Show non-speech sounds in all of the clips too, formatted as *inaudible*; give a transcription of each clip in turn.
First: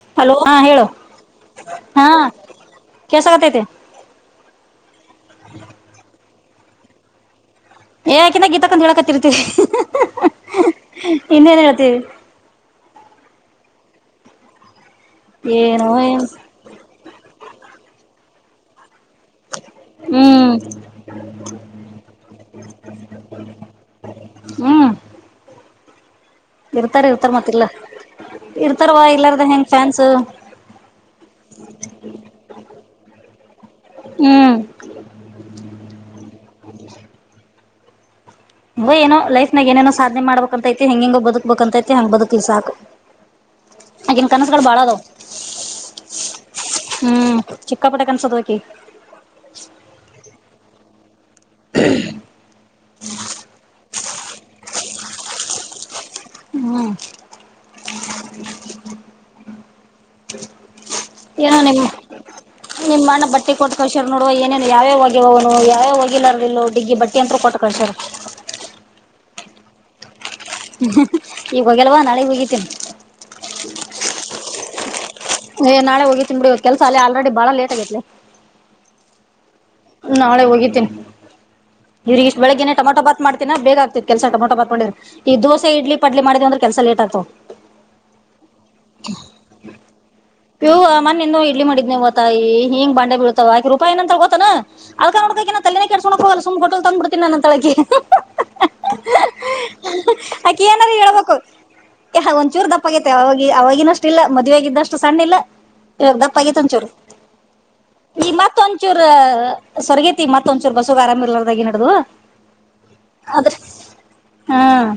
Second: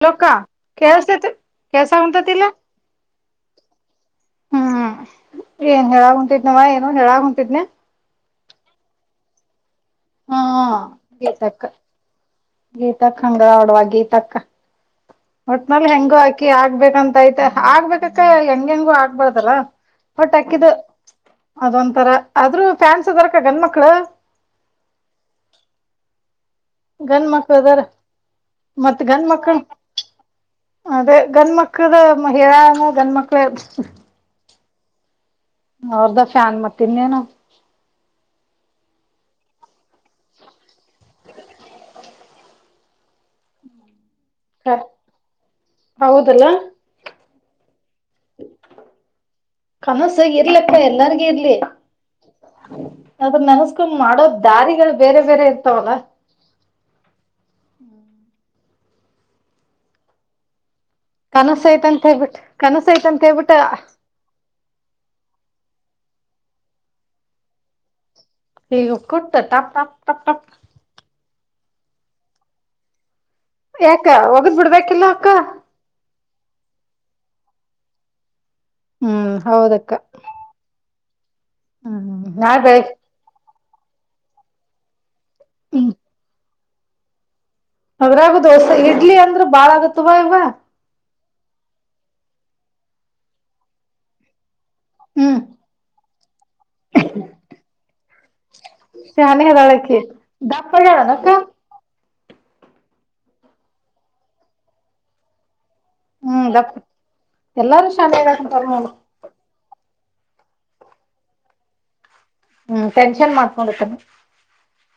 Hello ಅಕ್ಕಾ ಹಾ ಹೇಳು ಕೆಲ್ಸತೈತಿ ಹಾ ಕೆಲ್ಸಾಕುಂತೇತಿ ಇಲ್ಲಾ? ಕೇಸಗತೈತೆ ಹ್ಮ್ ಏನ್ ಹೇಳಾಗ ಹೊಂಟಿದ್ನವ ಏನು ಹೇಳಾಗ ಹೊಂಟಿದ್ನಿ. ಏ ಅಕಿನ ಗೀತಕ್ಕಂದ ಹೇಳಕತ್ತರ್ತವಿ ಹಾ ಇನ್ನೇನ್ ಹೇಳ್ತಿ. *unintelligible* ನೋಡ್ವ ಗೀತಕ್ಕ. ಒಟ್ನಲ್ಲಿ ಏನು ಹೆಂಗು ಹಾಕಿ ಆಗ್ಬೇಕಂತ ಐತೆ ಆಗ್ಬೇಕಕ್ಕ ಹೆಂಗ ಹೆಂಗೋ ಆಗ್ಬಾರ್ದಲ್ಲಾ. ಒಟ್ಟ ಹ್ಮ್ ಅಕಿದ. ಅದೊಂಥರ ಆದ್ರೂ ಫ್ಯಾನ್ಸ್ ಅದಾರಕ್ಕ ಗಂಡ ಮಕ್ಳು. ಹ್ಮ. ಇರ್ತಾರ ಗಂಡ ಇರ್ತಾರ ಮಕ್ಳು ಮತ್ತಲ್ಲ ಅದಾರ ಮತ್ ಇರ್ತಾರವಾ ಗಂಡ ಇರಲ್ಲಾರ್ದ ಮಕ್ಳು ಹೆಂಗ್ ಫ್ಯಾನ್ಸ್ ಅದೇ ಗಂಡ್ಮಕ್ಳದ ಮಹಿಳಾನು ಗಂಡ ಮಕ್ಳೆ. ಹ್ಮ್ ಅವ್ರದ ಫ್ಯಾನ ಮತ್ತ ಇನ್ನೇನು. ಏನೋ ಲೈಫ್ ಏನ ಸಾಧನೆ ಮಾಡಬೇಕ ಅಂತೈತಿ ಹೆಂಗ ಬದುಕ್ಬೇಕಂತೈತಿ ಹಂಗ್ ಬದುಕ್ ಸಾಕು ಆಕೆನ್ ಕನಸುಗಳು ಬಹಳ ಅದುಹ್ಮ್ ಕಮಸ ಎರಿಲಪ್ಪ ಎಲ್ಲ ಎಲ್ಲಾರ್ಗ ಇರ್ಲಿ ಅದ ನೆನ್ಸ್ಕೊಂಡ್ ಮಾಡೋ ದಾರಿಗಳು ಬೇರೆ ಬೇರೆ ಇರ್ತಾವಲ್ಲ ಹ್ಮ್ ಹ್ಮ್ ಏನೋ ಕನಸ ನಿಮ್ಮ ಐತಂತ ಹೇಳ್ಬಿಟ್ಟು ಕನಸ ನಿಮ್ ಐತಂತ ಅಣ್ಣ ಹೇಳ್ಬಿಟ್ಟ ಬಟ್ಟೆ ಕೊಟ್ಟಕ ಹಷಾರ ನೋಡುವ ಏನೇನು ಯಾವ್ಯ ಹೋಗ್ಯವನು ಯಾವ್ಯ *unintelligible* ಡಿಗ್ಗಿ ಬಟ್ಟಿ ಅಂತರು ಕೊಟ್ಟ ಕೊಂಡಸರ್ *unintelligible* ಈಗ ಹೋಗ್ಯಲ್ವಾ ನಾಳೆಗೆ ಹೋಗಿತೀನಿ ಯಾಕ ಒಗದ್ ಬಿಡ್ಬೇಕಿಲ್ಲ ಅಕ್ಕ ತಿಂಬಿ ಕೆಲಸ ಅಲ್ಲಿ ಆಲ್ರೆಡಿ ಬಾಳ ಲೇಟ್ ಆಗೈತ್ಲೆ ಹ್ಮ್ ಹೌದಕ್ಕ ನಾಳೆ ಹೋಗಿದ್ದೇನಿ ಹ್ಮ್ ಇದ್ರಗ ಇಷ್ಟ ನಾಳೆ ಬೆಳಿಗ್ಗೆನೆ ಬೆಳಿಗ್ಗೆ ಟಮೊಟೋ ಪಾತ್ ಮಾಡ್ತೀನಿ ದಿನ ಬೇಗ ಆಗ್ತಿ ಕೆಲಸ ಟಮೋಟ ಬಾತ್ ಮಾಡಿದ್ರೆ ಈ ದೋಸೆ ಇಡ್ಲಿ ಪಡ್ಲಿ ಮಾಡಿದ್ಂದ್ರೆ ಕೆಲಸ ಲೇಟ್ ಆಗ್ತು ಅದ್ರಾಗ ದೋಸೆ ಇಡ್ಲಿ ಅಂದ್ರೆ ಬಾಳ ಆಗತ್ವಾ ಇವವ *unintelligible* ಇಡ್ಲಿ ಮಾಡಿದನವು ತ್ತತಾಯ ಹಿಂಗ ಬಂಡೆ ಬಳ್ತವ ಆಕಿ ರೂಪಾಯಏನಂತತ್ರ ಗೊತನಾ ಅದಕ ಹ್ಮ್ ನೋಡ್ಕ ನಾ ತಲೆನೇ ಕ ಕೆಡಸಕೋಕ ಹೋಗವಲ್ಲ ಸುಮ್ ಹ ಹೊಟ್ಟಲ್ ತಂದ್ಬ ಬಿಡ್ತೀನಿ ನ ಅ ತಳಕಿ ಶಾನೆ ಅದಾಳಕಿ ಅಕಿ ದಪ್ಪ ಏನ್ರ ಆಗ್ಯಾಳನಕ್ಕ ಹೇಳ್ಬೇಕು ಯಹ ಒಂದಂಚೂರು ದಪ್ಪ ಆಗೈತೆ ಅವವಾಗಿ ಅವವಾಗಿನಷ್ಟು ಇಲ್ಲ ಮದ್ವೆಯಾಗಿದ್ದಷ್ಟು ಸಣ್ಣಿಲ್ಲಲ್ಲ ಇ ಹ್ಮ್ ದಪ್ಪತ್ ದಪ್ಪ ಒಂಚೂರು ಎಲ್ಲಾರು ಶಾನೆ ಈ ಮತ್ ಆಗ್ಯಾಕುಂತಾರ ನೋಡು ಒಂಚೂರು ಸರಗೇತಿ ಮತ್ತ ಒಂದಚೂ ಬಸು ಆರಾಮ ಇರ್ಲಾರದಾಗಿ ನಡ್ದದು ಹ್ಮ್ ಟೆನ್ಷನ್ ಆದ್ರೆ ಮಾಡ್ಕೊಂಡಿರ್ತಾನ ಹ್ಮ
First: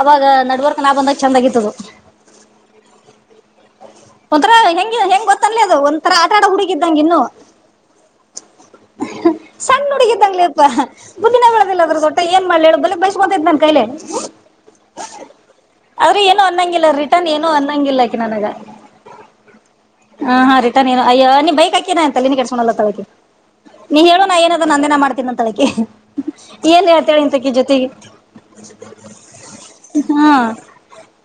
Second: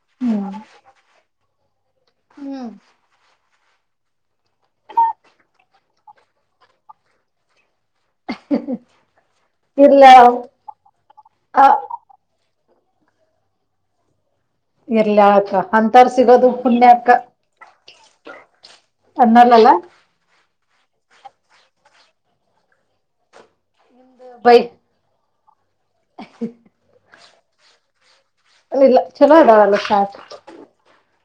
ಅವಾಗ ಹ್ಮ್ ನಡ್ವರ್ಕ್ ನಾ ಬಂದಾಗ ಚೆಂದಗತ್ತದು ಹ್ಮ್ ಒಂಥರ ಹೆಂಗ ಹೆಂಗ್ ಗೊತ್ತಲ್ಲಿ ಅದು ಒಂಥರ ಆಟ ಆಡ ಹುಡುಗಿದ್ದಂಗ ಇನ್ನು ಹ ಸಣ್ಣ ಹುಡುಗಿದ್ದಂಗ್ಲಿ ಯಪ್ಪ ಬುದಿನ ಅ ಬೆಳದಿಲ್ಲ ಅದ್ರರು ದೊಟ್ಟ ಏನ್ ಮಾಡ್ಲಿ ಹೇಳು ಫುಲ್ ಬೇಸ್ಕಂದೈ ನನ್ ಕೈಲೆ ಇರ್ಲಿ ಅಕ್ಕ ಅಂತರ್ ಅವ್ರ ಏನು ಸಿಗೋದು ಪುಣ್ಯ ಅನ್ನಂಗಿಲ್ಲ ರಿಟರ್ನ್ ಏನು ಅನ್ನಂಗಿಲ್ಲಾಕಿ ನನಗ ಆನ್ನಲ್ಲಲ್ಲ ನೀ ಅಯ್ಯ ನೀನ್ ಬೈಕ್ ಹಕ ಅಂತಲ್ಲ ನೀ ಕೆಡಸೋಲ್ಲ ತಳ ನೀ ಹೇಳುಾ ಏನ ಬೈ ನಂದೇ ಮಾಡ್ ತಿನ್ನ ತಳಕ್ಕೆ ಏನ್ ಹೇಳ್ತಾಳ ಇಂತಕ ಜೊತೆಗೆ ಇಲ್ಲ ಚಲೋ ಅದಾವಲ್ಲ ಸಾಕ ಹಾ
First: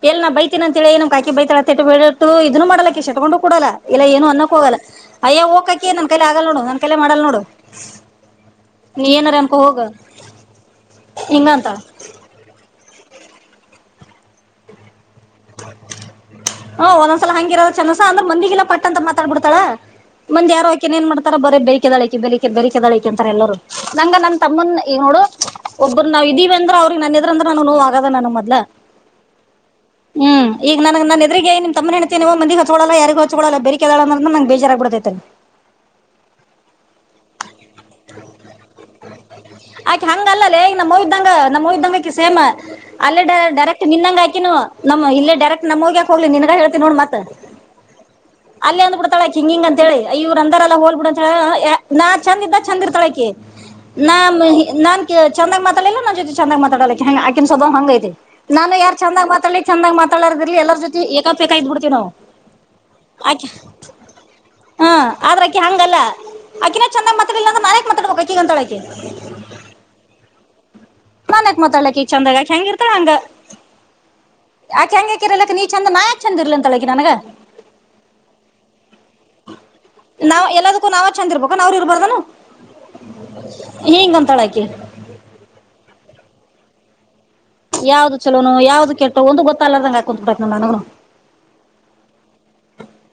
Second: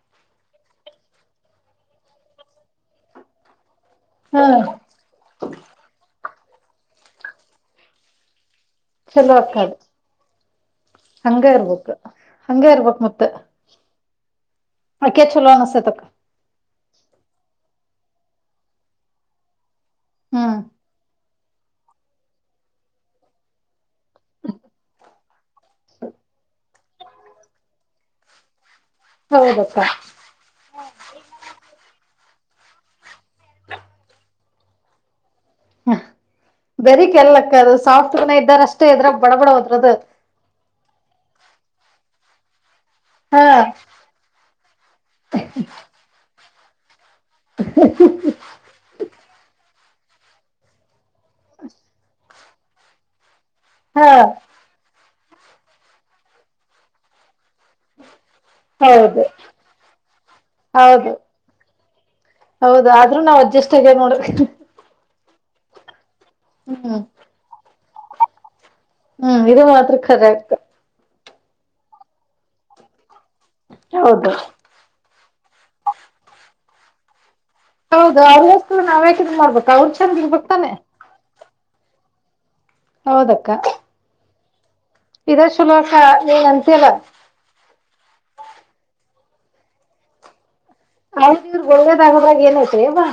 ಎಲ್ ನಾ ಬೈತೀನ ಅಂತ ಹೇಳಿ ನಮ ಕಕಿ ಬೈತಳಾ ತಟ್ಟ ಬಿಟ್ಟ ಇದನ್ನು ಮಾಡಲಾಕಿ ಶಟ್ಕೊಂಡು ಕೊಡಲ್ಲ ಇಲ್ಲ ಏನು ಹಾ ಅನ್ನಕ್ ಹೋಗಲ್ಲ ಅಯ್ಯ ಹೋಗಕಕಿ ನನ್ ಕೈಲೆ ಆಗಲ್ ನೋಡು ನನ್ ಕೈಲೆ ಮಾಡಲ್ ನೋಡು ನೀ ಚಲೋ ಏನಾರ ಅಕ್ಕ ಅಂಕೋ ಅದು ಹೋಗ ಹಂಗ ಹಿಂಗ ಅಂತಾಳ ಇರ್ಬೇಕ ಹಂಗ ಇರ್ಬೇಕಕ್ ಮತ್ತ ಆಕ ಚಲೋ ಅನಿಸ್ತಾ ಹಾ ಒಂದ್ಲ ಹಂಗಿರೋದ ಚಂದಸ ಅಂದ್ರ ಮಂದಿಲ್ಲ ಪಟ್ಟ ಅಂತ ಮಾತಾಡ್ ಬಿಡ್ತಾಳ ಮಂದಿ ಹ್ಮ್ ಯಾರೋಕೆ ಏನ್ ಮಾಡ್ತ ಬರ ಬೆಕೆಳ ಬೆಕೆದಳಿಕೆ ಅಂತಾರೆ ಎಲ್ಲರರು ನಂಗ ನನ್ ತಮ್ಮನ್ ನೋಡು ಒಬ್ಬ ನಾವ ಇದೀವಿ ಅಂದ್ರ ಅವ್ರಿಗೆ ನನ್ನ ಇದ್ರ ಅಂದ್ರ ನಾನು ನೋವು ಆಗದ ನನ್ನ ಮದ್ಲ ಹೌದಪ್ಪ ಹ್ಮ್ ಈಗ ನನ್ ಎದುರಿಗೆಗ ನಿ ತಮ್ಮ ಹೆಂಡತಿ ಮಂದ ಹಚ್ಕಳಲ್ಲ ಯಾರಿಗ ಹಚ್ಕೊಲ್ಲ ಬೇೇಕ ನಗೆ ಬೇಜಾರಗ್ಬ ಬಿಡೆ *unintelligible* ಹಾ ಬರೀ ಕೆಲ್ಲಕ್ಕ ಅದು ಸಾಫ್ಟ್ರನ ಇದ್ದಾರ ಅಷ್ಟೇ ಇದ್ರಾಗ ಬಡ ಬಡ ಹೋದ್ರದು ನಮ್ಮಅವ್ವೈದ್ದಂಗ ನಮ್ಮ ಅವ್ವೈಧಂಗ ಆಕಿ ಸೇಮ ಅಲ್ಲ ಡ ಹಾ ಡೈಕ್ಟ್ ನಿನ್ಂಗಗೆ ಆಕ ನಮ್ಮ ಇಲ್ಲ ಡೈಕ್ ನಮಗ ಹೋಗ್ಲಿ ನಿನ್ ಹೇತೀ ನೋ ಮತ್ತೆ ಅಲ್ಲ ಅಂದ್ ಬಿಡ್ತಾಳೆ ಹಿಂಗಿಂಗಂತ ಂತ ಹೇಳಿ ಇವ್ರ ಅಂದ ಎಲ್ಲ ಹೋಲ್ಬ ಬಿಡ ಅಂತ ಹೇಳ ನಾ ಚಂದ ಇದ ಚಂದ ಇರ್ತಾಳಕೆ ಹಾ ನಾ ನಾನ್ ಚಂದಾಗ್ ಮಾತಾಡಿಲ್ಲ ನನ್ನ ಜೊತೆ ಚಂದಾಗ್ ಮಾತಾಡಲಿಕ್ಕೆ ಕ ಸ್ವಭಾ ಹಂಗೈಐತೆ ನಾನು ಯಾರ್ ಚಂದ್ ಹೌದು ಮಾತಾಡ್ ಚಂದಗ್ ಮಾತಾಡೋ್ರ ಎಲ್ಲ ಜೊ ಹೌದು ಏಾಪೇಕ ಆ ಇದ್ಬ ಬಿಡ್ತವಿ ನಾವು ಹೌದು ಆದ್ರೂ ನಾವ್ ಅಜ್ಜಸ್ಗ ನೋಡ್ರಿ ಆದ್ರಕ್ಕಿ ಹಂಗಲ್ಲ ಅಕಿಿನ ಹ್ಮ್ ಚಂದ್ತಾಿಲ್ಲಂದ್ರ ನೇಕ್ ಮಾತಾಡ್ಕಬೇಕು ಈಗಂತೊಳಗೆ ಹ್ಮ್ ಇದು ಮಾತ್ರ ಖರ ಆಗ್ತ ನನ್ಕ್ ಮಾತಾಳಕಿ ಚಂದಾಗ ಆಕ ಹೆಂಗ ಇರ್ತ ಹಂಗ ಹೌದು ಿರರ್ಲಕ್ಕೆ ನೀ ಚಂದ ನಾಯ್ ಚಂದ ಇರ್ಲ ಅಂತ ಅಳಗಗೆ ನನಗ ಹೌದು ಅವ್ರಸ್ ನಾವೇಕ್ ಮಾಡ್ಬೇಕು ನಾವ್ ಎಲ್ಲದಕ್ಕೂ ನಾವ್ ಚೆಂದ್ ಇರ್ಬೇಕು ನಾವ್್ರ ಇರ್ಬಾರ್ದಾನು ಹೌದಕ್ಕ ಆಕಿ ಇದ ಸುಲೋಕ ನೀಏ ಎಂತಲ್ಲ ಯಾವ್ದ್ ಚಲೋ ಯಾವ್ದ ಕೆಟ್ಟ ಒಂದು ಗೊತ್ತ ಅಲ್ಲದಂಗಗೆ ಹಾಕಂತ್ಬಿಬೇಕಕ್ ನ್ ನನನು ಅವ ಇವ್ರ ಒಳ್ಳೇದಾಗೋದಾಗ ಏನ ಹತ್ರರಿ ಅವಾ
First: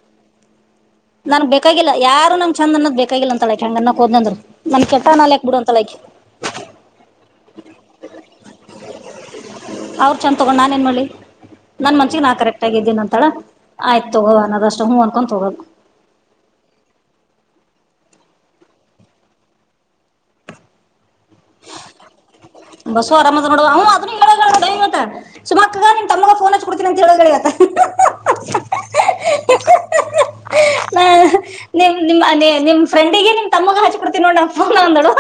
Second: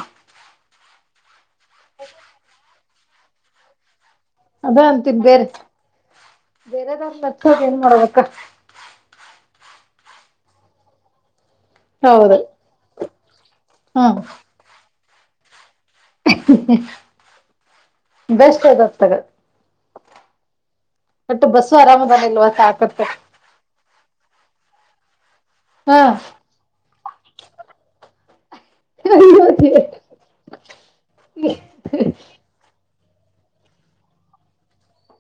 ನನ್ಗ್ ಬೇಕಾಗಿಲ್ಲ ಯಾರು ನಮ ಚಂದ ಅದ ಬೇಕಾಗಿಲ್ಲ ಅಂತ ಅಳಕಂಗ ನ ಹೋದ್ಂದರು ನಮ ಕೆಟ್ಟ ನಾಲಾಕ್ ಬಿಡು ಅಂತಲ್ಲಯಕ ಬೇರೆದ ಒಂದು ಮತ್ತ ಏನ್ ಮಾಡಬೇಕ ಅವ್ರ ಚೆಂದ ತಗೊಂಡ್ ನಾನ ಏನ್ ಮಾಡಿ ನನ್ ಮನ್ಸಿಗೆ ನಾ ಹೌದು ಕರೆಕ್ಟ್ ಆಗ ಇದಿದ್ದೀನ ಅಂತಳ ಆಯ್ತು ತಗೋ ಅದ ಅಷ್ಟ್ ಹ್ೂ ಅನ್ಕೊಂಡು ತೊಗೋಕ್ ಬೆಸ್ಟ್ದಸ್ತಗ ಬಟ್ ಬಸ್ಸು ಆರಾಮದಾನ ಇಲ್ವಾಸ ಆಕತ್ತ ಬಸ್ಸು ಆರಾಮದ ನೋಡು ಅವ್ ಸುಮಕ್ಕಗ ಹಾ ನಿನ್ ತಮ್ಮಗ ಫೋನ್ ಹ ಕೊಡ್ತೀನಿ ಅಂತ ಹೇಳತ್ತ ಹತ್ತ ನಾ ನಿಮ್ ನಿಮ್ ನಿ ನಿಮ್ ಫ್ರೆಂಡಿಗೆ ನಿಮ್ ತಮ್ಮಗ ಹಾಚ್ಕ ಕೊಡ್ತೀನಿ ನೋಡ ನ ಫೋನ್ ಒಂದಳು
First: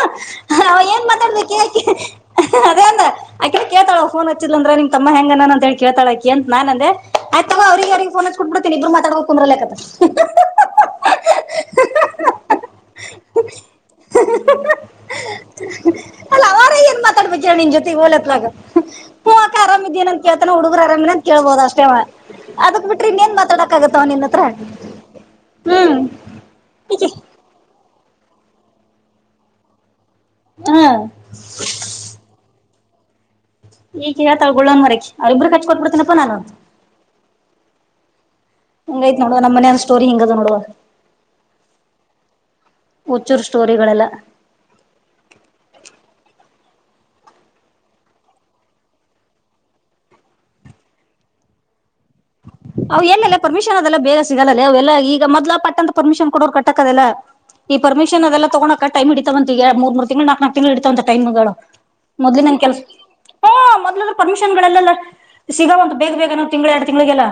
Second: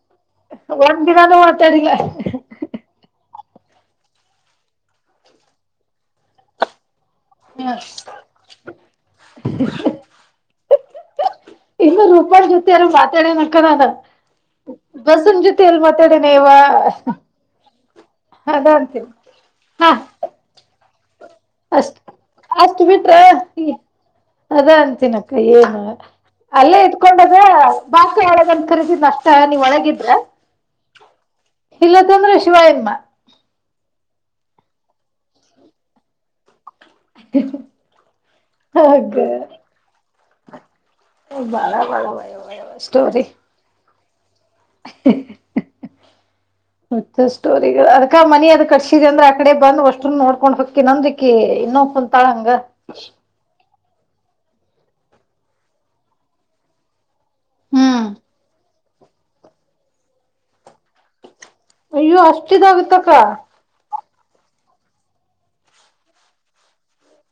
ನಾ್ ಒಂದ್ ಏನ್ ದಿನಾನೂ ಮಾತಾಡ್ಬೇಕ *inaudible* ಆಕ ಕೇತಾಳ ಫೋನ್ಚ್ಚಿದಿಲ್ಲ ಅಂದ್ರೆ ನಿ್ ತಮ್ಮ ಹೆಂಗನಾನ ಅಂತ ಹೇಳಿೇಳ್ಾಳಕ ಅ ನಾನ ಅಂದೆ ಆಯ್ತ ತಗ ಹ ಅವ್ರಿಗೆ ಯಿಗೆ ಫೋನ್ ಕೊಟ್ಬಿಡ್ತೀನಿ ಇಬ್ಬರು ಮಾತಾಡ್ಬೇಕ ಕುಂಬ್ರಲತ್ತ ಜೊತೆಾರ ಮಾತಾಡ ನ ಕಾನ ಬಸನ್ ಜೊತೆಲ್ಲಿ ಮಾತಾಡ ಅಲ್ಲ ಅವರ ಏನ್ ಮಾತಾಡ್ಬೇಕಿಾ ನಿನ್ ಜೊತೆ ಹಓಲತ್ಾಗ ಅದ ಅಂತೀನಿ ಪೂವಕ ಆರಾಮ ಹಾ ಇದೀನ ಅಂತ ಕೇಳ್ತಾನ ಹುಡುಗರು ಆರಾಮ ಕೇಳ್ಬೋದು ಅಷ್ಟೇವ ಅಷ್ಟು ಬಿಟ್ರೆ ಅದ ಅಂತಿನಕ್ಕ ಏನು ಹ್ಮ್ ಅಲ್ಲೇ ಇದತ್ಕೊಂಡದ ಬಾಕ ಹೇಳದ ಕರೀದಿದ ನಷ್ಟ ನೀವ್ ಒಳಗಿದ್ರ ಹ್ಮ್ ಇಲ್ಲತ್ತಂದ್ರೆ ಶಿವ ಎನ್ಮ್ಮ ಈಗ ಹೇಳ್ತಳ ಗುಳ್ಳಂದ್ ಮರಕ ಅವ್ರರಿಬ್ಬರುಖರ್ಚ್ ಕೊಬ ಬಿಡ್ತೇನಪ್ಪ ನಾನು ಅ *inaudible* ಹಾಗ ಹಂಗಯ್ತ್ ನೋಡುವ ನಮ್ಮ ಮನ ಸ್ಟೋರಿ ಹಿಂಗದ ನೋಡುವ ಬಳ ಬಳ ಸ್ಟೋರಿ ಹುಚ್ಚೂರ್ ಸ್ಟೋರಿಗಳೆಲ್ಲ ಹ *inaudible* ಮತ್ತೆ ಸ್ಟೋರಿ ಅದಕ ಮನಿ ಅದ ಕಟ್ಸಿದ ಅಂದ್ರೆ ಆಕಡೆ ಬಂದ್ ಅಷ್ಟ ನೋಡ್ಕೊಂಡ್ ಹೊಕ್ಕಿ ನಂದ್ರಿ ಇನ್ನೊ ಅವವು ಎಲ್ಲೆಲ್ಲ ಪರ್ಮಿಷನ್ ಅದೆಲ್ಲ ಬೇಗ ಸಿಗಾಲಲ್ಲೇ ಅವೆಲ್ಲಾ ಈಗ ಮೊದ್ಲ ಪಟ್ಟಂತ ಪರ್ಮಿಶನ್ ಕೊಡೋರು ಕಟ್ಟಕ್ಕದೆಲ್ಲ ಈ ಹ್ಮ್ ಪರ್ಮಿಷನ್ ಅದೆಲ್ಲ ತಗೋಕ ಟಮ್ ಇಡತವಂತ ಎ ಮೂರು ತಿಂಗಳು ನಾಕ ನಕ ತಿಂಗಳು ಇತವಂತ ೈಮ್ಗಳು ಅಯ್ಯೋ ಮೊದ್ಲಿ ನನ್ ಕೆಲ್ಸ ಅಷ್ಟಿದಾಗತ್ತಕ್ಕ ಹ್ಮ ಮೊದ್ಲು ಪರ್ಮಿಷನ್ ಗಳಲ್ಲ ಸಿಗಂಂತ ಬೇಗ ಬೇಗವು ತಿಂ್ಗಳ ಎರಡು ತಿಂಗಳಿಗೆಲ್ಲ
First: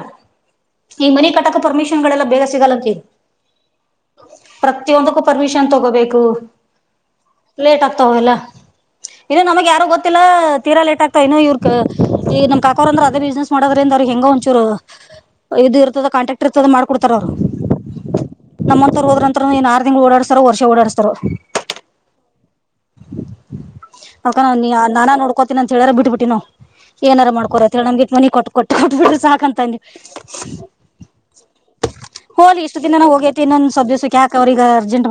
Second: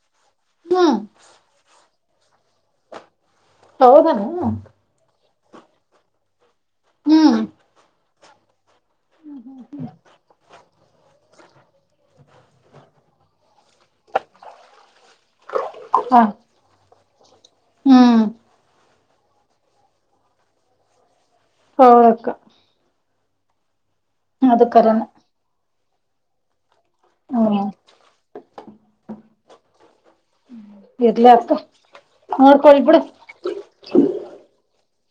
ಹ್ಮ್ ಈ ಮನೆಿ ಕಟಕ ಪರ್ಮಿಷನ್ ಗಳೆಲ್ಲ ಬೇಗ ಸಿಗಲ್ಲಂತೇಳ ಹೌದಾನ ಪರ್ಮಿಷನ್ ತಗೋಬೇಕು ಹ್ಮ್ ಲೇಟ್ ಆಗ್ತಾವಲ್ಲ ಇನ್ನು ನಮ್ ಯಾರು ಗೊತ್ತಿಲ್ಲ ತೀರಾ ಲೇಟ್ ಆಗ್ತಾ ಇನ್ನುೋ ಇವ್ ಕ ಈ ನಮ್ಮ ಕಾಕೋರ್ ಅಂದ್ರ ಅದೇ ಬಿಸ್ನೆಸ್ ಮಾಡೋದ್ರಂದ ಹೆಂಗ ಒಂಚೂರು ಇದು ಇರ್ತದ ಕಾಂಟಾಕ್ಟ್ ಇರ್ತದ ಮಾಡ್ಕೊಡ್ತಾರ ಅವ್ರ. ಹ್ಮ. ಮ ಹೋದ್ರ ರಂತರು ನೀನ್ ಆರ ತಿಂಗಳ ಓಡಾಸ್ತರ ವರ್ಷ ಓಡಸ್ತಾರ. ಹೌದಕ್ಕ. ಅಕ ಅದು ನ ಕರನ ನಾನ ನೋಡ್ಕೋತೀನ ಅಂತ ಹೇಳಾರ ಬಿಟ್ಬ ಬಿಟ್ಟಿನಾ. ಏನರ ಮಾಡಕೋರೀ ಹ್ಮ್ ಅತ್ತ ಹೇಳ ನಮ್ಗ ಇಟ್ಟ ಮನೀ ಕೊಟ್ಟ ಕೊಟ್ಟ ಕೊಟ್ಬ ಬಿಟ್ಟ ಸಾಕಂತ ಇರ್ಲಿಕ್ಕ. ಹೋಲಿ ಇಷ್ಟ ದಿನಾನ ಹೋಗೇತಿ ಇನ್ನೊಂದ ಸದ್ಯಸ ಕ್ಯಾಕ ಅವ್ರಗ ಅರ್ಜೆಂತ್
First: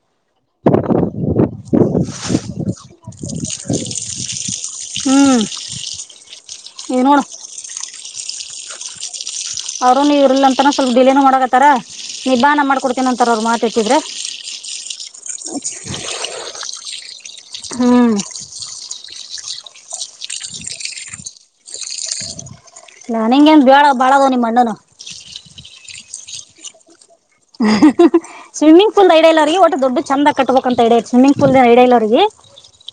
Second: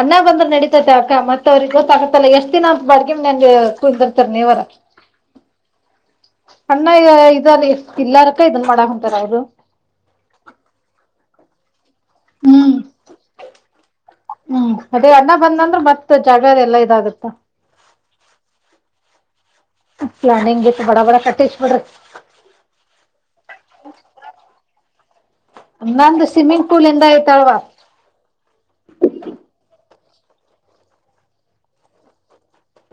ಅನ್ನ ಬಂದ್ರ ನಡೀತೈತ ಅಕ್ಕ ಮತ್ತ ವ್ರಿಗ ಗೊತ್ತಾಗತ್ತಲ್ಲ ಎಷ್ಟ ದಿನ ಅತ್ತ ಬಾಡ್ಗಿ ಮನ್ಯಾಗ ಕುದಂತರ್ತರ್ ನೀವರ *inaudible* ಅಣ್ಣ ನೋಡು ಇದ ಆದಿ ಇಲ್ಲಾರಕ್ಕ ಇದ ಮಾಡಾತಾರ ಅವ್ರು. ಅವ್ರ ಇವರಿಲ್ಲ ಇರ್ಲ್ಲಂತನ ಸ್ವಲ್ಪ ಡಿಲೇನು ಮಾಡಕತ್ತಾರ ನಿದಾನ ಮಾಡ್ಕೊಡ್ತೇನ ಅಂತಾರ ಅವ್ರು ಮಾತ ಎತ್ತಿದ್ರೆ. ಹ್ಮ ಅದೇ ಅಣ್ಣ ಬಂದಂದ್ರೆ ಮತ್ತ ಜಾಗದ ಎಲ್ಲಾ ಇದಾಗತ್ತ. ಹ್ಮ. ಪ್ಲಾನಿಂಗ್ ಇತ್ತ ಬಡ ಬಡ ಕಟ್ಟಷ ಬಿಡ್ರಿ. ನನಗೇನ ಬೇಡ ಬಾಳದ ನಿಮ್ಮ ಅಣ್ಣನು. ನಂದ ಸ್ವಿಮ್ಮಿಂಗ್ ಪೂಲ್ ಇಂದ ಐತಲ್ವಾ ಸ್ವಿಮ್ಮಿಂಗ್ ಪೂಲ್ ಐಡ ಇಲ್ಲ ಅವ್ರಿ ಒಟ್ಟ ದೊಡ್ಡ ಚಂದ ಕಟ್ಬೇಕ್ಂತ ಐಡ ಐತಿ ಸ್ವಿಮ್ಮಿಂಗ್ ಪೂಲ್ ದ ಏನ್ ಐಡ ಇಲ್ಲ ಅವ್ರರಿಗಿ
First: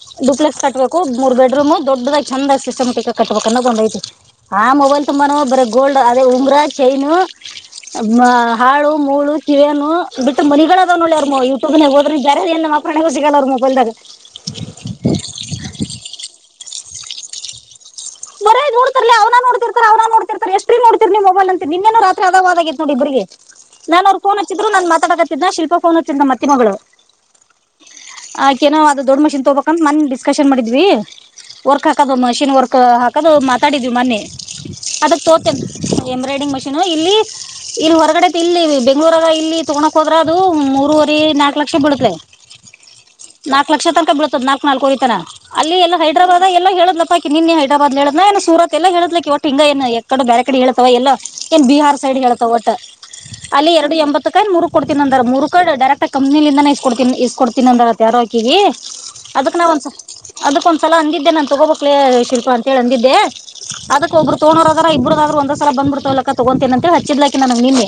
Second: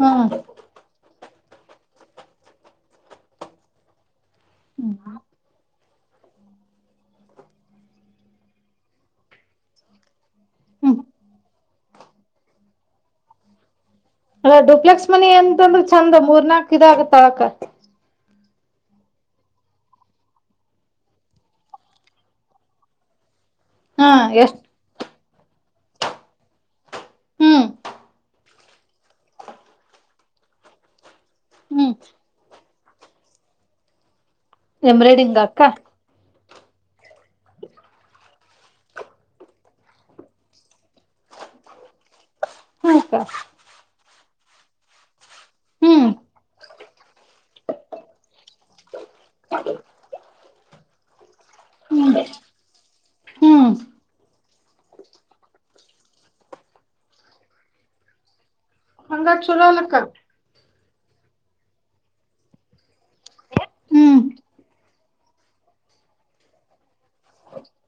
ಹ್ಮ ಡೂಪ್ಲೆಕ್ಸ್ ಕಟ್ಬೇಕು. ಮೂರ್ ಬೆಡೂಮ್ ದೊಡ್ಡ ದಾಗಿ ಚಂದಾಗಿ ಸಿಸ್ಟಮೆಟಿಕ್ ಕಟ್ಟಬೇಕ ಅನ್ನುದ ಒಂದ ಐತಿ ಆ ಮೊಬೈಲ್ ತುಂಬಾನೂ ಬರ ಗೋಲ್ಡ್ ಅದೇ ಉಂಗ್ರಾ ಚೈನು ಅ ಹಾಳು ಮೂಳು ಕಿವಿಯನು ಬಿಟ್ರ ಮನಿಗಳದಾವ ಹ್ಮ್ ನೋಡ ಯೂಟ್ಯೂಬ್ ನಾಗ ಹೋದ್ರ ಬೇರೆ ಎಲ್ಲ ಮ ಪ್ರ ಸಿಗಲ್ಲಾರ ಮೊಬೈಲ್ದಾಗ ಅದ ಡುಪ್ಲೆಕ್ಸ್ ಮನಿ ಎಂತಂದ್ರ ಚೆಂದ ಮೂರ್ನಾಕ್ ಇದ ಆಗತ್ ಅಳಕ ಬರ ನೋಡ್ತಿರ್ಲಿ ಅವ್ನ ನೋಡ್ತಿರ್ತರ ಅವನ ನೋಡ್ತಿತಾರೆಎಷ್ಟರೀ ನೋಡ್ತಿರ ನೀವ್ ಮೊಬೈಲ್ ಅಂತ ನಿನ್ನೇನು ರಾತ್ರಿ ಅದ ವಾದ ಅಗೆತ ನೋಡ ಇಬ್ಬರಗಿ ನಾನ್ ಹಾ ಅವ್ರ ಫೋನ್ ಎಷ್ಟ್ ಹಚ್ಚಿದ್ರು ನಾನ್ ಮಾತಾಡಕತಿದ್ದೆ ಶಿಲ್ಪ ಫೋನ್ ಹಚ್ಚಿದ್ಲ ನಮ್ಮ ಅತ್ತಿ ಮಗಳ ಹ್ಮ. ಆಕೇನೋ ಅದ ದೊಡ್ ಮಷಿನ್ ತಗೋಬೇಕಂದ ಮನ್ನಿ ಡಿಸ್ಕಶನ್ ಮಾಡಿದ್ವಿ ವರ್ಕ್ ಹ್ಮ್ ಹಾಕದ ಮಷಿನ್ ವರ್ಕ್. ಹಾಕೋದ ಮಾತಾಡಿದ್ವಿ ಮನ್ನೆ ಅದಕ್ಕ ಎಂಬ್ರಾಯ್ಡಿಂಗ್ ಅಕ್ಕ ತೋತೇನೆ ಎಂಬ್ರಾಯ್ಡಿಂಗ್ ಮಷೀನ್ ಇಲ್ಲಿ ಇಲ್ಲಿ ಹೊರಗಡೆ ಇಲ್ಲಿ ಬೆಂಗಳೂರಗ ಇಲ್ಲಿ ತಗೋಕ್ ಹೋದ್ರ ಅದು ಮೂರವರೆ ನಾಕ ಲಕ್ ಏನೋ ಕ್ಷ ಬಿಳತ್ಲೇ ಹ್ಮ್ ಅಕ್ಕ ನಾಕ ಲಕ್ಷ ತನಕ ಬಿಳತ್ತ. ನಾಕ ನಾಲ್ಕುವರಿ ತನ ಅಲ್ಲಿ ಎಲ್ಲ ಹ್ಮ್ ಹೈದರಾಬಾದ ಎಲ್ಲ ಹೇಳದ್ಲಾಪ ಅಕಿ ನಿನ್ನೆ ಹೈದರಾಬಾದ್ ಹೇಳಿದ್ಲ ಏನ ಸೂರತ್ ಎಲ್ಲ ಹೇಳಿದ್ಲಿಕ ಒಟ್ ಹಿಂಗ ಇನ್ನ ಎಕಡುಬೇರೆ ಕಡೆ ಹೇಳಿದ್ಲವಾ ಎಲ್ಲೊ ಏನ್ ಬಿಹಾರ್ ಹ್ಮ್ ಸೈಡ್ ಹೇಳ್ತ ಒಟ್ಟ ಹ್ಮ್ ಅಲ್ಲಿ ಎರಡು ಎಂಬತ್ತಕ ಯ ಮೂರಕ ಕೊಡ್ತೀನ ಅಂದ ಮೂರಕ ಡೈರೆಕ್ಟ್ ಕಂಪನಿ ಲಿಂದಾನೆ ಕೊಡ್ತೀನ ಇಸ್ ಕೊಡ್ತೀನ ಅಂದ್ರ ರ ಆಕಿಗಿ ಹಂಗಾಗ್ ಅದಕ ನಾ ಚಲೋ ಒಂದ್ಸ ಅಲಕ್ಕ ಅದಕ ಒಂದ್ಸಲ ಹಂಗಿದ್ದ ನಾ ತಗೋಬೆಕ್ಲೇ ಶಿಲ್ಪ ಅಳ ಅಂದಿದ್ದೆ ಅದಕ್ ಹ್ಮ್ ಒಬ್ರು ತೋದಾರ ಇಬ್ಬರಆದ್ರ ಒಂದ ಸರ ಬಂದ್ಬಡ್ತೋಲಕ್ಕ ತಗೊಂತೇನ ಅಂತ ಹೇಳ ಹಚ್ಚಿದ್ಲಕ ನನಗ ನಿನ್ನೀ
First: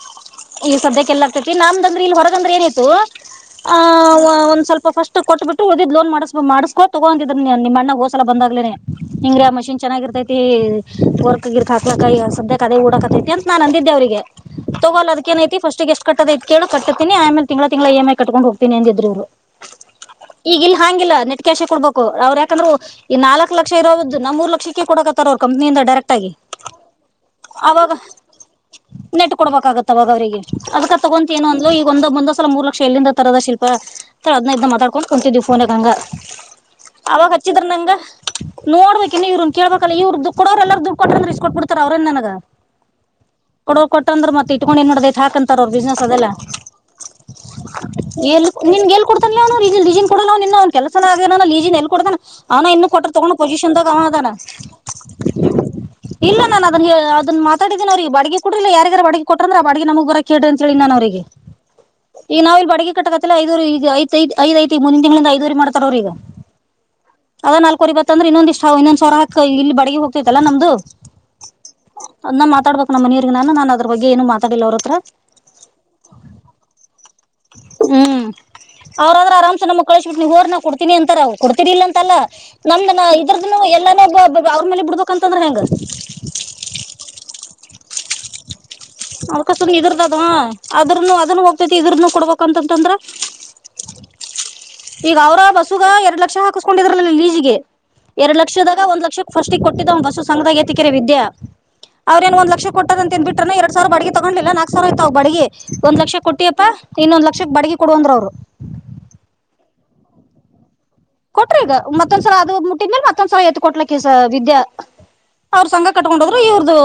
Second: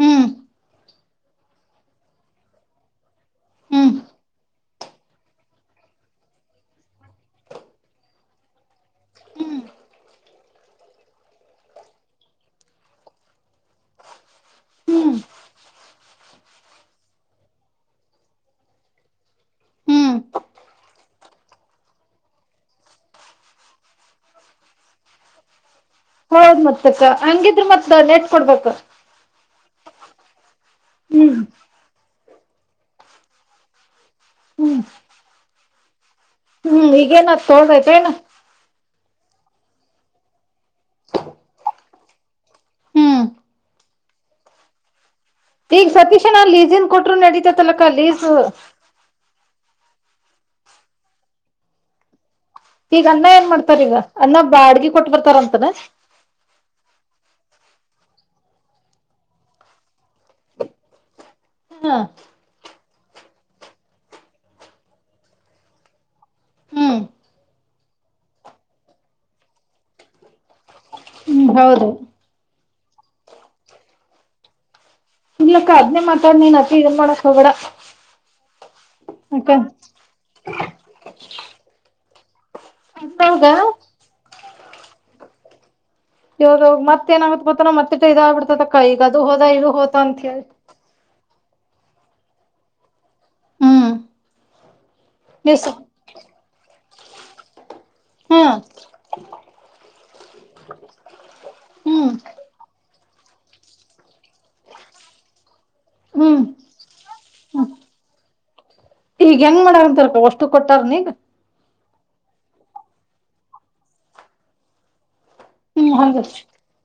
ಹ್ಮ್ ಈಗ ಸದ್ಯಕ್ಕೆಲ್ಲ ಆಗ್ತೇತಿ ನಂದ ಅಂದ್ರ ಇಲ್ಲಿ ಹೊರಗಂದ್ರ ಏನಿತ್ತು. ಆ ಹ್ಮ್ ಒಂದ ಸ್ವಲ್ಪ ಫಸ್ಟ್ ಕೊಟ್ಬಿಟ್ಟು ಉದಿದ್ ಲೋನ್ ಮಾಡ್ ಮಾಡ್ಕೊ ತಗೊ ಅಂದಿದ್ರ ನಿಮ್ಮ ಅಣ್ಣ ಹೋಸಲ ಬಂದಾಗ್ಲೇನೆ. ಹಿಂಗರೀ ಆ ಹ್ಮ್ ಮಷೀನ್ ಚೆನ್ನಾಗಿ ಇರ್ತತಿ ವರ್ಕ್ ಗಿರ್ಕ ಹಾಕ್ಕಕ ಸದ್ಯ ಅದ ಊಡಕತ್ತೈತಿ ಅಂತ ನಾನ್ ಅಂದಿದ್ದ. ಅವರಿಗೆ ತಗೋಲ್ಲ ಹ್ಮ್ ಅದಕ್ಕ ಏನ ಐತಿ ಪಸ್ಟ್ಗ ಎಸ್ಟ ಕಟ್ಟದ ಐತಿ ಕೇಳ ಕಟ್ಟತಿನ ಆಮೇಲೆ ತಿಂಗಳ ತಿಂಗಳ ಇ ಎಂ ಐ ಕಟ್ಟಕೊಂಡ ಹೋತೀನಿ ಅಂದಿದ್ರ. ಹ್ಮ್ ಈಗ ಇಲ್ ಹಾಂಗಿಲ್ಲ ನೆಟ್ಕ್ಯಾಶೆ ಕೊಡ್ಬೇಕು ಅವ್ರ ಯಾಕಂದ್ರ ಈ ನಾಲ್ಕ ಲಕ್ಷ ಇರೋದ ನ ಮೂರ ಲಕ್ಷಕ್ಕೆ ಕೊಡಕತ್ತಾರ ಅವ್ರ ಕಂಪನಿಯಿಂದ ಡರೆಕ್ ಆಗಿ ಹೌದ್ ಮತ್ತಕ್ಕ ಹಂಗಿದ್ರ ಮತ್ ಅವಾಗ ನೆಟ್ ಕೊಡ್ಬೇಕ ನೆಟ್ ಕೊಡ್ಬೇಕಾಗುತ್ತ. ತವಾಗ ಅವ್ರರಿಗ ಅದ್ಕ ತಗೊಂತ ಹ್ಮ್ ಏನು ಅಂದ್ಲು ಈಗ ಒಂದ ಮುಂದ ಸಲ ಮೂರ ಲಕ್ಷ ಎಲ್ಲಿಂದ ತರದ ಶಿಲ್ಪ ಅದ್ನ ಇದ್ದ ಹ್ಮ್ ಮಾತಾಡ್ಕೊಂಡ ಕುಂತಿದ್ವಿ ಫೋನಗ ಹಂಗ ಹ್ಮ್ ಅವಾಗ ಈಗೇನ ಹಚ್ಚಿದ್ರ ನಂಗ. ತೋಳ್ದೈತೆೇನ ನೋಡ್ಬೇಕ ಇನ್ನು ಇವ್ರನ ಕೇಳ್ಬೇಕಲ್ಲ ಇವರದ ಕೊಡ್ರಲ್ಲಾರ ದುಡ್ಡ ಕೊಟ್ಟರ ಇಸ್ಕ ಕೊಟ್ ಬಿಟ್ಟರ ಅವ್ರನ್ ನನಗ ಹ್ಮ್ ಕೊಡ ಕೊಟ್ಟಂದ್ರ ಮತ್ತ ಇಟ್ಕೊಂಡ ಎನ್ ಮಾಡೋದ ತಿ. ಹಾಕಂತಾರ ಅವರ ಈಗ ಬಿಸಿನೆಸ್ ಅದೆಲ್ಲ ಸತೀಶನ ಲೀಸನ್ ಕೊಟ್ರು ನಡೀತೇತಲಕ್ಕ ಲೀಸ್ ಲಜನ್ ಕೊಡಲ್ಲ ಅವ್ ಕೆಲಸ ಆಗ ಲಜನ್ ಎ ಕೊಡ ಅವ ಇನ್ನು ಕೊಟ್ಟ ಈಗ ಅನ್ನ ತೊಂಡ ಏನ್ ಮಾಡ್ತಾರ ಈಗ ಪೊಸಿಷನಗದ ಅನ್ನ ಬಾಡ್ಗಿ ಕೊಟ್ಟ ಬರ್ತಾರಂತನ ಇಲ್ಲ ನಾನ ಅದ ಅದನ್ನ ಮಾತ್ರ ಯಾರಿಗೆರೆ ಬಡಿಗೆ ಕೊಡಿಲ್ಲ ಯಾರ ಬಡಿಗೆ ಕೊಟ್ಟ್ರ ಆ ಬಡಿಗೆ ನಮಗು ಕೇಳ ಅಂತ ಹೇಳಿ ನಾನು ಅವರಿಗೆ ಹ ಈಗ ನಾವಿಲ್ ಬಡಿಗೆ ಕಟ್ಟಕ ಐ್ರು ಈಗ ಐಐ ಐ ಮೂ ಮುಂದ ದ ತಿಂಗಳಿಂದ ಐದುವರು ಮಾಡ್ತಾರ ಅವ್ರ ಈಗ ಹ್ಮ್ ನಾಲ್ಕವರಿ ಬತ್ತಂದ್ರೆ ಇನ್ನೊಂದ ಇಷ್ಟ ಇೊಂದ್ವರ ಹಾಕ್ ಇಲ್ಲಿ ಬಿ ಹೋಗ್ತಿತಲ್ಲ ನಮ್ದು ಹ್ಮ್ ಹೌದು ಅದ ನಾ ಮಾತಾಡ್ಬೇಕಕ್ ನಮ್ಮ ನೀರ್ಗ ನಾನು ನಾನು ಅದ್ರ ಬಗ್ಗೆ ಏನು ಮಾತಾಡಿಲ್ಲ ಅವ್ರ ಹತ್ರ ಇಗ್ಲಕ್ಕ ಅದ್ನೇ ಮಾತಾಡ್ ನೀನ್ತ್ತ ಇದ ಮಾಡಕ್ ಹೋಗೇಡ ಅವ್ರ್ರ ಆರಾಮ್ಸ ನಮಗ್ ಕಳಳಬಟ್ಟ ನೀವುರ್ನ ಕೊಡ್ತೀನಿ ಅಂತಾರ ಕೊಡ್ತೀನಿಲ್ಲ ಅಂತಲ್ಲ ನಮ್ದ ಇದ್ರ ಅದ್ರೊಳಗ ಎಲ್ಲಾನ ಅವ್ರ ಮೇಲೆ ಬಿಡ್ಬೇಕಕ್ಂತಂದ್ರ ಹೆಂಗ ಯಾವ ಮತ್ತ ಏನಾಗುತ್ತ ಮತ್ತ ಮತ್ತಟ್ಟ ಇದ ಬಿಡ್ತ ಅವಕಸ ಇದ್ರದ ಅದ ಅದ್ರನು ಅದನ್ನು ಹೋಗ್ತೇತಿ ಇದ್ರನು ಕೊಡ್ಬೇಕಂತಂತಂದ್ರ ಹ್ಮ್ ಈಗ ಅವ್ರ ಬಸುಗ ಎರಡ್ ಲಕ್ಷ ಹಾಕಸ್ಕೊಂಡಿದ್ರಲ ಲೀಜಿಗೆ ಎರಡ್ ಹ್ಮ್ ಲಕ್ಷದಾಗ ಒಂದ್ ಲಕ್ಷ ಫಸ್ಟಿಗೆ ಕೊಟ್ಟಿದ್ದ ಒ ಹೊಸು ಸಂಘದ ತಿಕೆರೆ ವಿದ್ಯ ಹ್ಮ್ ಅವ್ರೇಏನ್ ಒಂದ್ ಲಕ್ಷ ಕೊಟ್ಟ ಅಂತ ತಿನ್ ಬಿರೆ ಎರಡಸಾವಿರ ಬಿಡಿಗಿ ತಗೊಂಡಲ್ಲ ನಾಕವರಯತ ಬಡಿಗೆ ಒಂದ್ ಲಕ್ಷ ಹ್ಮ್ ಕೊಟ್ಟಿಯಪ್ಪ ಇನ್ನೊಂದ್ ಲಕ್ಷ ಬಡಗಿ ಕೊಡುವಂದ್ರ ಅವ್ರು ಈಗ ಹೆಂಗ್ ಮಾಡ ಅಂತರ್ಕ ಅಷ್ಟು ಕೊಟ್ಟಾರ ನೀ ಕೊಟ್ರ ಈಗ ಮತ್ತೊಂದ್ಸಲ ಅದು ಮುಟ್ಟಿದ ಮೇಲೆ ಮತ್ತೊಂದ್ಸಲ ಎತ್ ಕೊಡ್ಲಕ್ಕಸ ವಿದ್ಯಾ ಅವ್ರ ಸಂಘ ಹ್ಮ್ ಹಂಗ ಕಟ್ಕೊಂಡೋದ್ರು ಇವ್ರದು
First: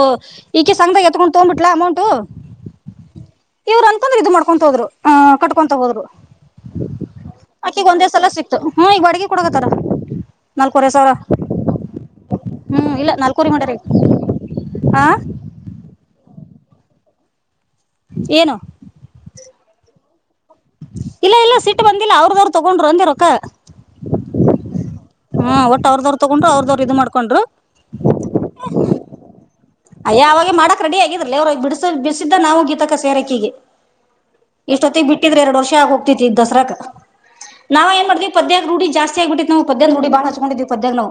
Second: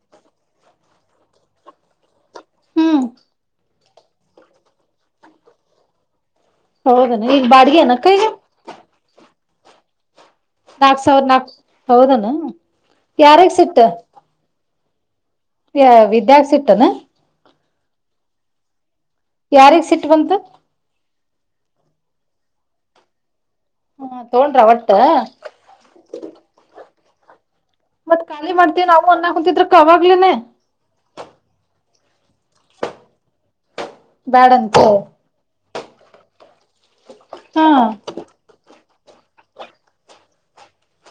ಈಕೆ ಸಂಘದ ಎತ್ಕೊಂಡ್ ತೊಬಿಟ್ಲಾ ಅಮೌಂಟ್ ಹ್ಮ್ ಇವ್ ಅಂತಂದ್ರೆ ಇದು ಮಾಡ್ಕೊಂತ ಹೋರು ಕಟ್ಕೊಂತ ಹೋದ್ರು ಹೌದನ ಈಗ ಬಾಡಿಗೆ ಅಕ್ಕಿಗ ಅನಕ್ಕ ಈಗ ಒಂದೇಸಲ ಸಿಕ್ತು ಹ್ಮ್ ಈಗ ಬಡಿಗೆ ಕುಡಕತಾರ ನಾಲ್ಕೂವರೆ ನಾಕ್ ಸಾವಿರ ನಾಕ್ ಹೌದನ ಹ್ಮ್ ಇಲ್ಲ ನಾಲ್ಕೂರಿ ಯಾರಿಗ್ ಮಾಡ್ರರಾ ಆ ವಿದ್ಯಾರ್ ಸಿಟ್ಟನ್ನು ಏನು ಯಾರಿಗ್ ಸಿಟ್ ಬಂತು ಇಲ್ಲ ಇಲ್ಲ ಸಿಟ್ ಬಂದಿಲ್ಲ ಅವ್ರದವ್ರರು ತೊಗೊಂಡ್ರು ಅಂದಿರಕ್ಕ ಹಾ ತಗೊಂಡರು ಅವ ರೊಕ್ಕ ಹ್ಮ ಒಟ್ಟ ಅವ್ರದವ್ರು ತಗೊಂಡ್ರು ಅವ್ರದವ್ರರು ಇ್ ಮಾಡ್ಕೊಂಡ್ರು ಮತ್ ಮಾಡ್ತೀವಿ ನಾವು ಅನ್ನ ಕುತಿದ್ರ ಅಯ್ಯ ಅವಾಗ ಮಾಡಕ್ ರೆಡಿ ಆಗಿದ್ರಲ್ಲಲ್ಲಿ ಅವ್ರು ಬಿಡಿಸ ಬಿಡಿಸಿದ್ದ ನಾವು ಗೀತಕ್ಕ ಸೇರಕಿಗೆ ಬ್ಯಾಡಂತ ಇಷ್ಟೊತ್ತಿಗೆ ಬಿಟ್ಟಿದ್ರೆ ಎರಡ್ ವರ್ಷ ಆಗೋಗ್ತಿತಿ ಇದ್ ದಸರಾಕ್ ಹಾ ನಾವ ಏ ಮಾಡ್ವಿ ಪ್ಯದ ರೂಢಿ ಜಾಸ್ತಿಗ್ಬ ಬಿಟ್ಟಿ ನವು ಪದ್ಯ್ ರೂಡಿಳ ಹಚ್ಕೊಂಡ್ ಪದ್ಯಾಗ ನಾವು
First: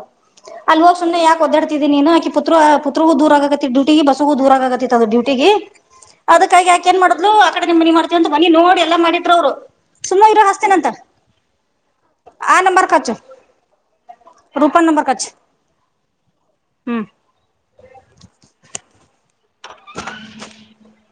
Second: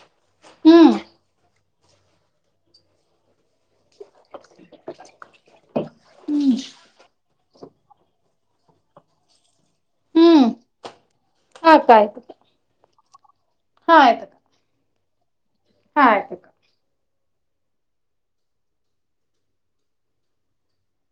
ಅಲ್ಲಿ ಹ್ಮ್ ಹೋಗ್ ಸುಮನೆ ಯಾಕ ಒದಾಡ್ತಿದೀ ನೀನು ಆಕ ಪುತ್ ಪುತ್ರೂ ದೂರ ಆಗತ್ತೆ ಬಸಗು ದೂರ ಆತ್ತತ್ತ ಅದು ಡ್ಯೂಟಿಗೆ ಅದಕ್ಕಾಗಿ ಯಾಕೆ ನ್ ಮಾಡ್ ಆ ಕಡೆ ನಿಿ ಮಾಡ ಅಂತ ಮನಿ ನೋಡಿ ಎಲ್ಲ ಮಾಡಿಟ್ರಾ ಅವ್ರು ಸುಮ್ಮ ಇರ ಹ್ಮ್ ಹಾಸ್ತೇನಂತ ಆಯ್ತ ಆಯ್ತು ಆ ನಂಂಬರ್ ಕರ್ಚ ಹಾ ಆಯ್ತಕ್ಕ ರೂಪನ್ ನಂಂಬರ್ ಹೆಚ್ಚು ಹಾ ಆಯ್ತುಕ್ಕ *unintelligible*